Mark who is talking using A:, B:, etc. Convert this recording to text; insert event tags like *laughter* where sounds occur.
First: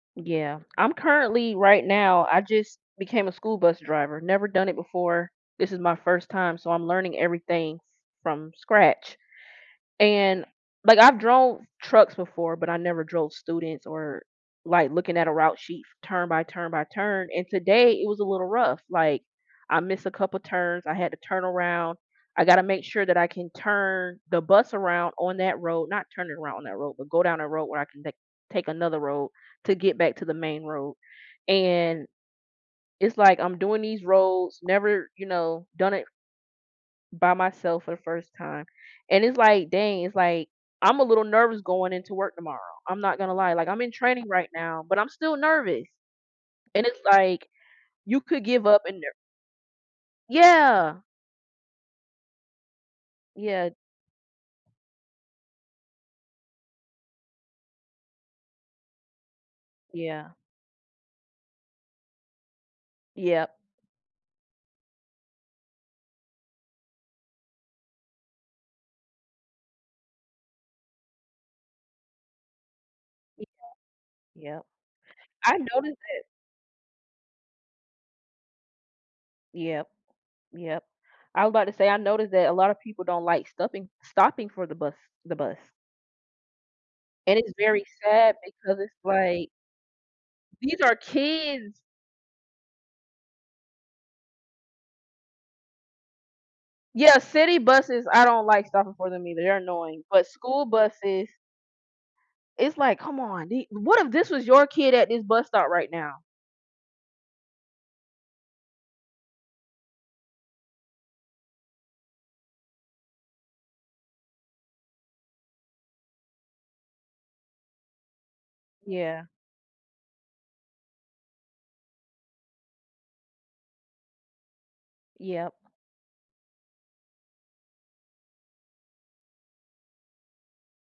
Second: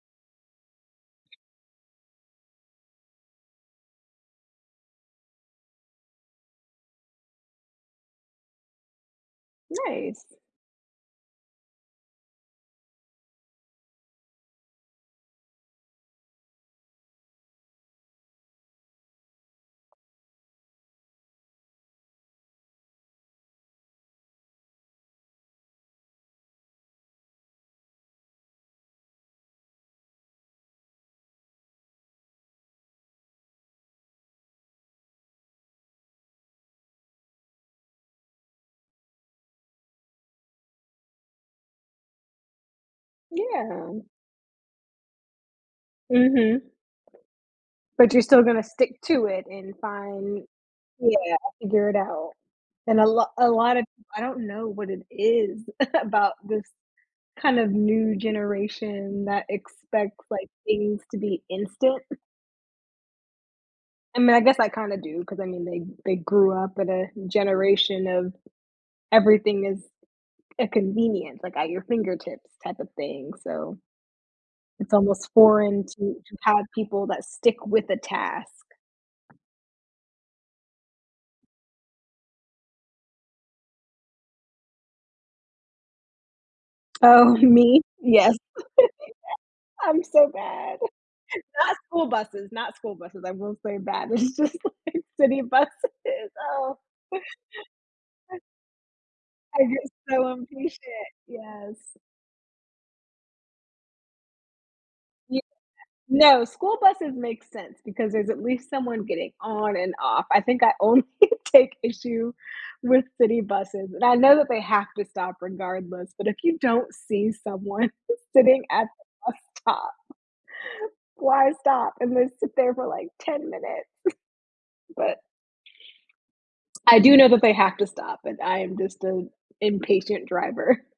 A: Yeah, I'm currently right now, I just became a school bus driver, never done it before. This is my first time, so I'm learning everything from scratch.
B: Nice.
A: And, like, I've drove trucks before, but, I never drove students or, like, looking at a route sheet turn by turn by turn. And today it was a little rough, like, I missed a couple of turns, I had to turn around, I gotta make sure that I can turn the bus around on that road, not turning around on that road, but go down a road where I can take take another road to get back to the main road. And it's, like, I'm doing these roads, never, you know, done it by myself for the first time and it's, like, dang, it's, like, I'm a little nervous going into work tomorrow. I'm not gonna lie, like, I'm in
B: Yeah.
A: training right now, but I'm still nervous
B: Mhm.
A: and it's, like,
B: But,
A: you
B: you're still
A: could
B: gonna
A: give up and,
B: stick
A: uh
B: to it and find,
A: Yeah.
B: yeah, figure it out. And a lot a
A: Yeah.
B: lot of, I don't know what it is about this kind of new generation that expects,
A: Yeah.
B: like, things to be instant.
A: Yeah.
B: I mean, I guess I kinda do, 'cause I mean they they grew up in a generation of everything is a convenience, like, at your fingertips type of thing, so
A: *unintelligible* Yeah,
B: it's almost
A: I
B: foreign to
A: noticed it.
B: to have people that stick with the task.
A: Yup, yup. I was about to say I noticed that a lot of people don't, like, stuffing stopping for the bus the bus.
B: Oh,
A: And it's
B: me?
A: very
B: Yes.
A: sad
B: *chuckles*
A: because it's, like
B: I'm so
A: these
B: bad.
A: are
B: *chuckles* Not
A: kids!
B: school buses, not school buses, I will say that. It's just, like, city buses, oh.
A: Yeah, city buses, I don't like stopping for them either. They're
B: I get
A: annoying, but
B: so
A: school
B: impatient,
A: buses
B: yes.
A: It's, like, come on, di what if this was your kid at this
B: You
A: bus stop right now?
B: No, school buses make sense because there's at least someone getting on and off. I think I only take issue with city buses, and I know that they have to stop regardless, but, if you don't see someone sitting at
A: Yeah.
B: the bus stop, why stop and then sit there for like 10 minutes? *chuckles* But
A: Yup.
B: I do know that they have to stop, and I am just an impatient driver.